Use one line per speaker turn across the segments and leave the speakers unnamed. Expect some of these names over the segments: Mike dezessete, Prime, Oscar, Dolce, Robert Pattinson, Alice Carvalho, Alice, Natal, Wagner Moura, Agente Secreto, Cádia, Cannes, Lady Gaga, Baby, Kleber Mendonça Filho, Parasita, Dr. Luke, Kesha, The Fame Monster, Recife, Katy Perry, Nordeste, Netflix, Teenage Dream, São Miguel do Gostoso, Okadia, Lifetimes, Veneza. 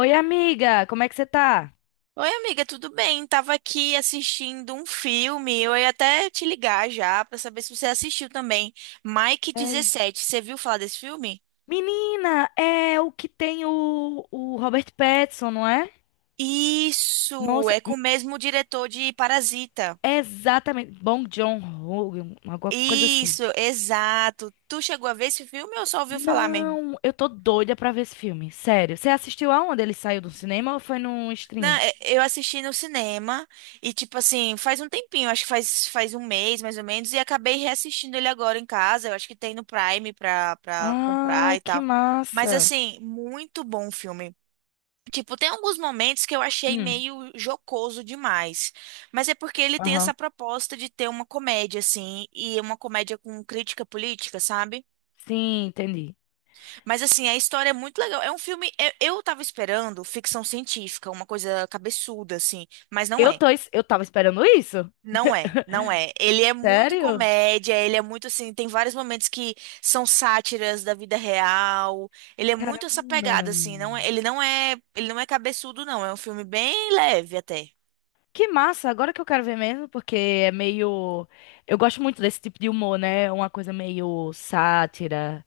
Oi, amiga, como é que você tá?
Oi, amiga, tudo bem? Tava aqui assistindo um filme. Eu ia até te ligar já pra saber se você assistiu também. Mike
Sério?
dezessete, você viu falar desse filme?
Menina, é o que tem o Robert Pattinson, não é?
Isso,
Nossa,
é com o mesmo diretor de Parasita.
exatamente. Bom John ho alguma coisa assim.
Isso, exato. Tu chegou a ver esse filme ou só ouviu falar mesmo?
Não, eu tô doida pra ver esse filme, sério. Você assistiu aonde ele saiu do cinema ou foi no
Não,
streaming?
eu assisti no cinema e, tipo assim, faz um tempinho, acho que faz um mês mais ou menos, e acabei reassistindo ele agora em casa. Eu acho que tem no Prime pra comprar
Ai,
e
que
tal. Mas,
massa.
assim, muito bom o filme. Tipo, tem alguns momentos que eu achei
Hum,
meio jocoso demais, mas é porque ele tem
aham.
essa proposta de ter uma comédia, assim, e uma comédia com crítica política, sabe?
Sim, entendi.
Mas, assim, a história é muito legal. É um filme. Eu tava esperando ficção científica, uma coisa cabeçuda, assim, mas não é.
Eu tava esperando isso.
Não é, não é. Ele é muito
Sério?
comédia, ele é muito assim, tem vários momentos que são sátiras da vida real. Ele é muito essa
Caramba.
pegada assim, não é, ele não é cabeçudo não, é um filme bem leve até.
Que massa, agora que eu quero ver mesmo, porque é meio. Eu gosto muito desse tipo de humor, né? Uma coisa meio sátira,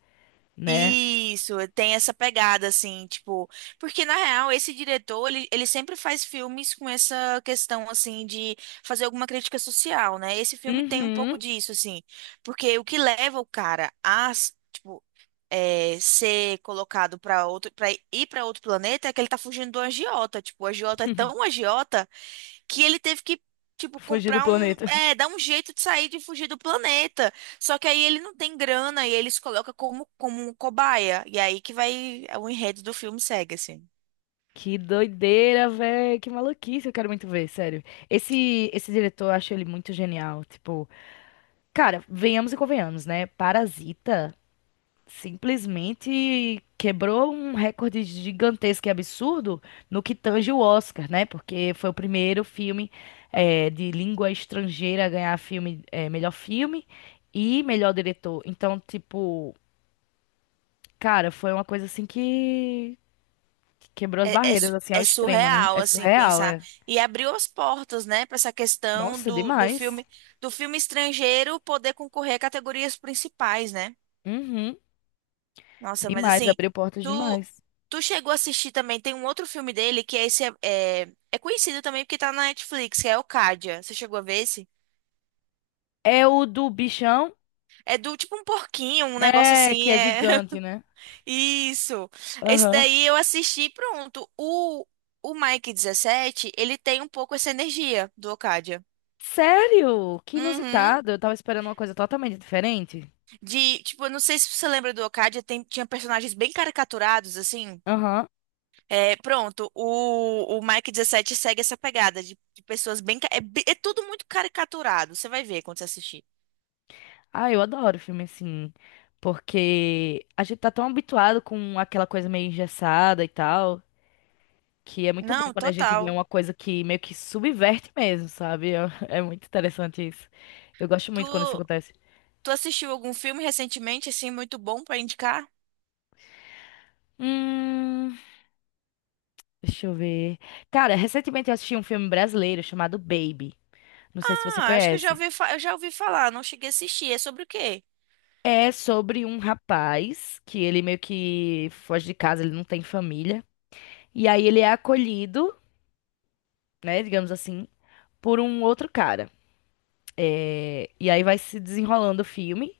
né?
Isso, tem essa pegada assim, tipo, porque na real esse diretor, ele sempre faz filmes com essa questão assim de fazer alguma crítica social, né? Esse filme tem um pouco
Uhum.
disso assim, porque o que leva o cara a, tipo, é, ser colocado para ir para outro planeta é que ele tá fugindo do agiota. Tipo, o agiota é tão agiota que ele teve que, tipo,
Fugir do
comprar um,
planeta.
é, dar um jeito de sair de fugir do planeta. Só que aí ele não tem grana e ele se coloca como um cobaia. E aí que vai, é, o enredo do filme segue, assim.
Que doideira, véi. Que maluquice, eu quero muito ver, sério. Esse diretor, eu acho ele muito genial. Tipo, cara, venhamos e convenhamos, né? Parasita simplesmente quebrou um recorde gigantesco e absurdo no que tange o Oscar, né? Porque foi o primeiro filme de língua estrangeira a ganhar filme, melhor filme e melhor diretor. Então, tipo, cara, foi uma coisa assim que quebrou as
É, é,
barreiras, assim, ao
é
extremo, né?
surreal,
É
assim,
surreal,
pensar.
é.
E abriu as portas, né, para essa questão
Nossa, demais.
do filme estrangeiro poder concorrer a categorias principais, né?
Uhum,
Nossa, mas
demais,
assim,
abriu portas
tu,
demais.
tu chegou a assistir também, tem um outro filme dele que é é conhecido também porque tá na Netflix, que é o Cádia. Você chegou a ver esse?
É o do bichão,
É do tipo um porquinho, um negócio
é, que
assim,
é
é.
gigante, né?
Isso. Esse
Aham.
daí eu assisti, pronto. O Mike 17 ele tem um pouco essa energia do Okadia.
Sério? Que
Uhum.
inusitado. Eu tava esperando uma coisa totalmente diferente.
De, tipo, eu não sei se você lembra do Okadia, tinha personagens bem caricaturados, assim.
Aham.
É, pronto, o Mike dezessete segue essa pegada de pessoas bem. É tudo muito caricaturado, você vai ver quando você assistir.
Ah, eu adoro filme assim. Porque a gente tá tão habituado com aquela coisa meio engessada e tal, que é muito bom
Não,
quando a gente vê
total.
uma coisa que meio que subverte mesmo, sabe? É, é muito interessante isso. Eu gosto
Tu,
muito quando isso acontece.
tu assistiu algum filme recentemente, assim, muito bom pra indicar?
Hum, deixa eu ver. Cara, recentemente eu assisti um filme brasileiro chamado Baby. Não sei se você
Ah, acho que eu já
conhece.
ouvi, eu já ouvi falar, não cheguei a assistir. É sobre o quê?
É sobre um rapaz que ele meio que foge de casa, ele não tem família. E aí ele é acolhido, né, digamos assim, por um outro cara. É, e aí vai se desenrolando o filme.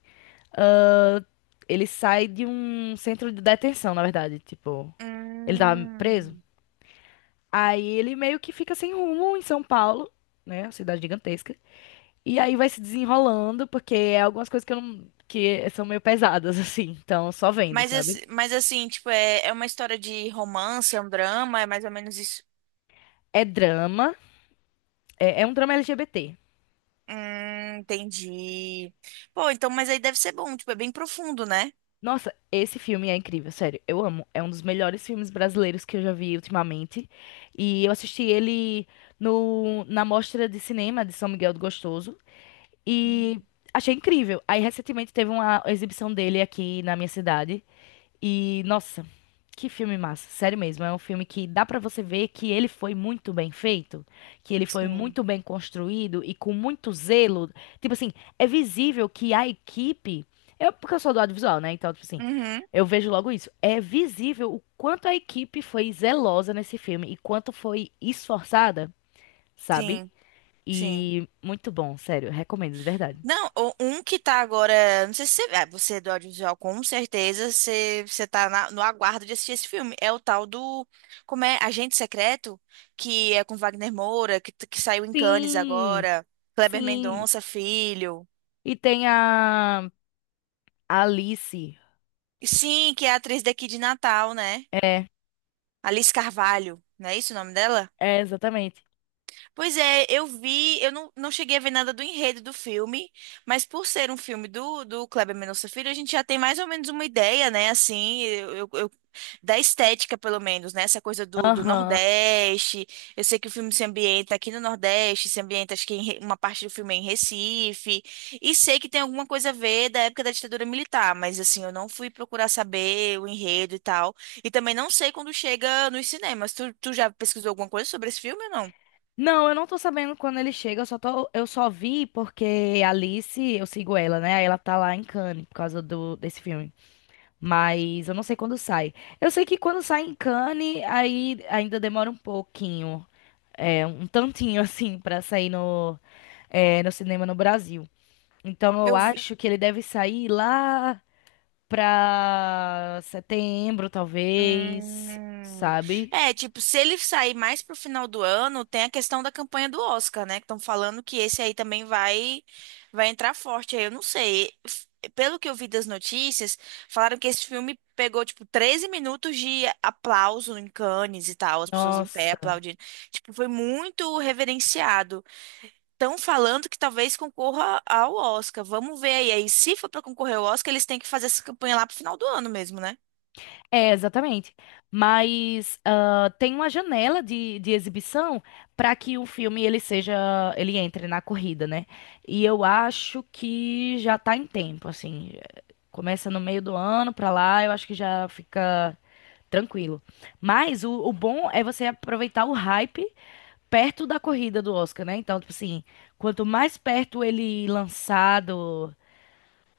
Ele sai de um centro de detenção, na verdade, tipo, ele tava preso.
Hum.
Aí ele meio que fica sem rumo em São Paulo, né, uma cidade gigantesca. E aí vai se desenrolando, porque é algumas coisas que eu não... que são meio pesadas, assim, então só vendo, sabe?
Mas assim, tipo, é, é uma história de romance, é um drama, é mais ou menos isso.
É drama, é um drama LGBT.
Entendi. Pô, então, mas aí deve ser bom, tipo, é bem profundo, né?
Nossa, esse filme é incrível, sério. Eu amo. É um dos melhores filmes brasileiros que eu já vi ultimamente. E eu assisti ele no, na Mostra de Cinema de São Miguel do Gostoso. E achei incrível. Aí, recentemente, teve uma exibição dele aqui na minha cidade. E, nossa, que filme massa, sério mesmo. É um filme que dá pra você ver que ele foi muito bem feito, que ele foi
Sim.
muito bem construído e com muito zelo. Tipo assim, é visível que a equipe. Eu, porque eu sou do audiovisual, né? Então, tipo assim,
Uhum,
eu vejo logo isso. É visível o quanto a equipe foi zelosa nesse filme e quanto foi esforçada, sabe?
sim. Sim.
E muito bom, sério, recomendo de verdade.
Não, um que tá agora. Não sei se você. Ah, você é do audiovisual, com certeza. Você tá no aguardo de assistir esse filme. É o tal do. Como é? Agente Secreto, que é com Wagner Moura, que saiu em Cannes
Sim,
agora. Kleber
sim.
Mendonça, filho.
E tem a Alice.
E sim, que é a atriz daqui de Natal, né?
É,
Alice Carvalho. Não é isso o nome dela?
É, exatamente.
Pois é, eu vi, eu não, não cheguei a ver nada do enredo do filme, mas por ser um filme do Kleber Mendonça Filho, a gente já tem mais ou menos uma ideia, né, assim, da estética, pelo menos, né, essa coisa do
Aham.
Nordeste, eu sei que o filme se ambienta aqui no Nordeste, se ambienta, acho que em uma parte do filme é em Recife, e sei que tem alguma coisa a ver da época da ditadura militar, mas, assim, eu não fui procurar saber o enredo e tal, e também não sei quando chega nos cinemas, tu já pesquisou alguma coisa sobre esse filme ou não?
Não, eu não tô sabendo quando ele chega, eu só vi porque a Alice, eu sigo ela, né? Aí ela tá lá em Cannes por causa do desse filme. Mas eu não sei quando sai. Eu sei que quando sai em Cannes, aí ainda demora um pouquinho, é, um tantinho assim pra sair no no cinema no Brasil. Então eu
Eu vi.
acho que ele deve sair lá pra setembro, talvez,
Hum.
sabe?
É, tipo, se ele sair mais pro final do ano, tem a questão da campanha do Oscar, né? Que estão falando que esse aí também vai entrar forte. Aí eu não sei. F- Pelo que eu vi das notícias, falaram que esse filme pegou, tipo, 13 minutos de aplauso em Cannes e tal, as pessoas em pé
Nossa.
aplaudindo. Tipo, foi muito reverenciado. Estão falando que talvez concorra ao Oscar. Vamos ver aí. Aí, se for pra concorrer ao Oscar, eles têm que fazer essa campanha lá pro final do ano mesmo, né?
É, exatamente. Mas ah, tem uma janela de exibição para que o filme ele seja, ele entre na corrida, né? E eu acho que já tá em tempo, assim. Começa no meio do ano para lá, eu acho que já fica tranquilo. Mas o bom é você aproveitar o hype perto da corrida do Oscar, né? Então, tipo assim, quanto mais perto ele lançado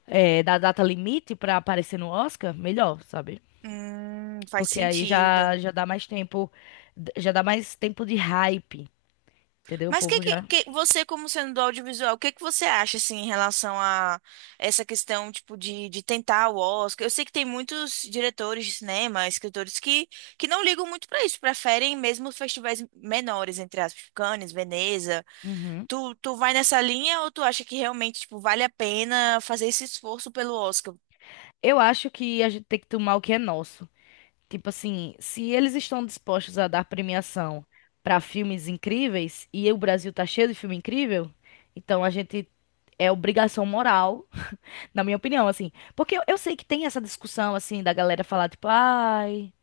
da data limite para aparecer no Oscar, melhor, sabe?
Faz
Porque aí
sentido.
já dá mais tempo, já dá mais tempo de hype, entendeu? O
Mas que,
povo já.
que, que você, como sendo do audiovisual, o que que você acha assim em relação a essa questão tipo de tentar o Oscar? Eu sei que tem muitos diretores de cinema, escritores que não ligam muito pra isso, preferem mesmo os festivais menores, entre aspas, tipo Cannes, Veneza.
Uhum.
Tu vai nessa linha ou tu acha que realmente tipo vale a pena fazer esse esforço pelo Oscar?
Eu acho que a gente tem que tomar o que é nosso. Tipo assim, se eles estão dispostos a dar premiação para filmes incríveis e o Brasil tá cheio de filme incrível, então a gente é obrigação moral, na minha opinião, assim. Porque eu sei que tem essa discussão assim da galera falar tipo, ai,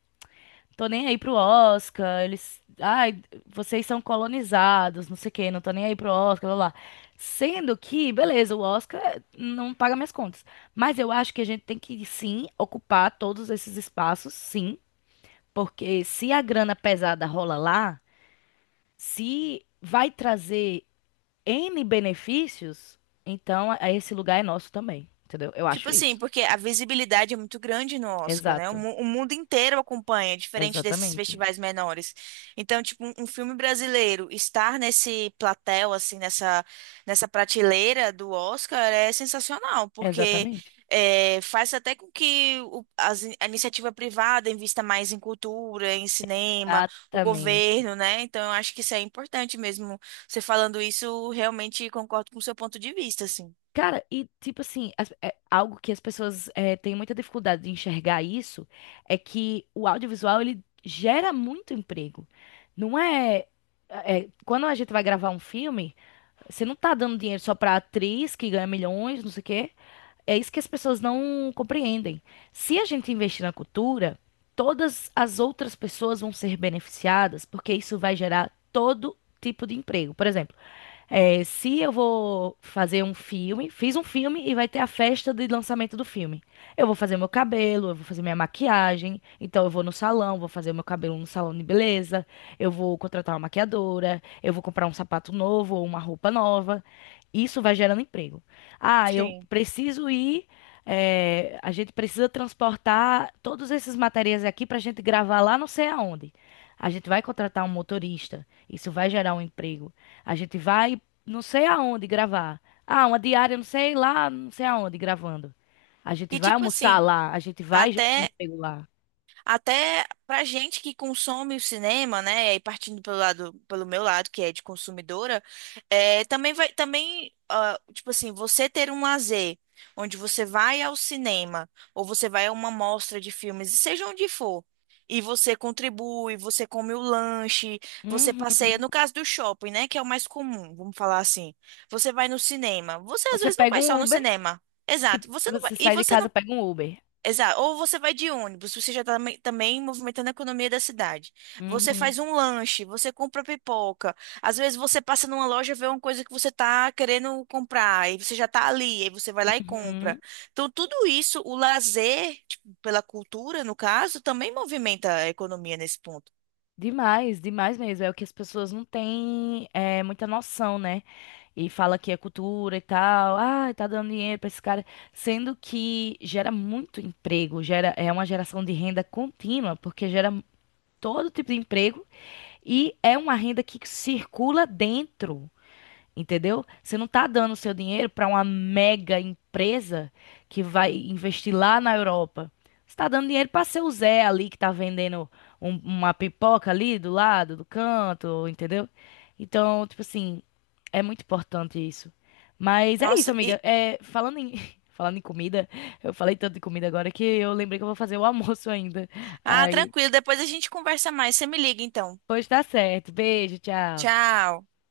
tô nem aí pro Oscar, eles. Ai, vocês são colonizados, não sei o quê, não tô nem aí pro Oscar, blá blá. Sendo que, beleza, o Oscar não paga minhas contas. Mas eu acho que a gente tem que, sim, ocupar todos esses espaços, sim. Porque se a grana pesada rola lá, se vai trazer N benefícios, então a- esse lugar é nosso também, entendeu? Eu
Tipo
acho
assim,
isso.
porque a visibilidade é muito grande no Oscar, né?
Exato.
O mundo inteiro acompanha, diferente desses
Exatamente.
festivais menores. Então, tipo, um filme brasileiro estar nesse platel, assim, nessa prateleira do Oscar é sensacional, porque
Exatamente.
é, faz até com que a iniciativa privada invista mais em cultura, em cinema, o
Exatamente.
governo, né? Então, eu acho que isso é importante mesmo. Você falando isso, realmente concordo com o seu ponto de vista, assim.
Cara, e tipo assim, as- é, algo que as pessoas é, têm muita dificuldade de enxergar isso é que o audiovisual ele gera muito emprego. Não é, é, quando a gente vai gravar um filme, você não tá dando dinheiro só pra atriz que ganha milhões, não sei o quê. É isso que as pessoas não compreendem. Se a gente investir na cultura, todas as outras pessoas vão ser beneficiadas, porque isso vai gerar todo tipo de emprego. Por exemplo, é, se eu vou fazer um filme, fiz um filme e vai ter a festa de lançamento do filme. Eu vou fazer meu cabelo, eu vou fazer minha maquiagem, então eu vou no salão, vou fazer meu cabelo no salão de beleza, eu vou contratar uma maquiadora, eu vou comprar um sapato novo ou uma roupa nova. Isso vai gerando emprego. Ah, eu
Sim.
preciso ir. É, a gente precisa transportar todos esses materiais aqui para a gente gravar lá não sei aonde. A gente vai contratar um motorista. Isso vai gerar um emprego. A gente vai não sei aonde gravar. Ah, uma diária, não sei lá, não sei aonde gravando. A gente
E
vai
tipo
almoçar
assim,
lá, a gente vai gerar um
Até,
emprego lá.
até pra gente que consome o cinema, né? E partindo pelo lado, pelo meu lado, que é de consumidora, é, também vai, também, ah, tipo assim, você ter um lazer onde você vai ao cinema ou você vai a uma mostra de filmes, e seja onde for, e você contribui, você come o lanche, você
Uhum.
passeia, no caso do shopping, né? Que é o mais comum, vamos falar assim. Você vai no cinema. Você às
Você
vezes não
pega
vai
um
só no
Uber,
cinema. Exato.
tipo,
Você não vai,
você
e
sai de
você não
casa, pega um Uber.
Exato. Ou você vai de ônibus, você já está também movimentando a economia da cidade. Você
Uhum,
faz um lanche, você compra pipoca. Às vezes você passa numa loja, vê uma coisa que você está querendo comprar, e você já está ali, aí você vai lá e compra.
uhum.
Então, tudo isso, o lazer, tipo, pela cultura, no caso, também movimenta a economia nesse ponto.
Demais, demais mesmo. É o que as pessoas não têm é, muita noção, né? E fala que é cultura e tal. Ah, tá dando dinheiro pra esse cara. Sendo que gera muito emprego, gera, é uma geração de renda contínua, porque gera todo tipo de emprego. E é uma renda que circula dentro, entendeu? Você não está dando o seu dinheiro para uma mega empresa que vai investir lá na Europa. Você está dando dinheiro para seu Zé ali que está vendendo um- uma pipoca ali do lado, do canto, entendeu? Então, tipo assim, é muito importante isso. Mas é isso,
Nossa,
amiga.
e...
É, falando em, falando em comida, eu falei tanto de comida agora que eu lembrei que eu vou fazer o almoço ainda.
Ah,
Aí,
tranquilo, depois a gente conversa mais. Você me liga então.
pois tá certo. Beijo, tchau.
Tchau.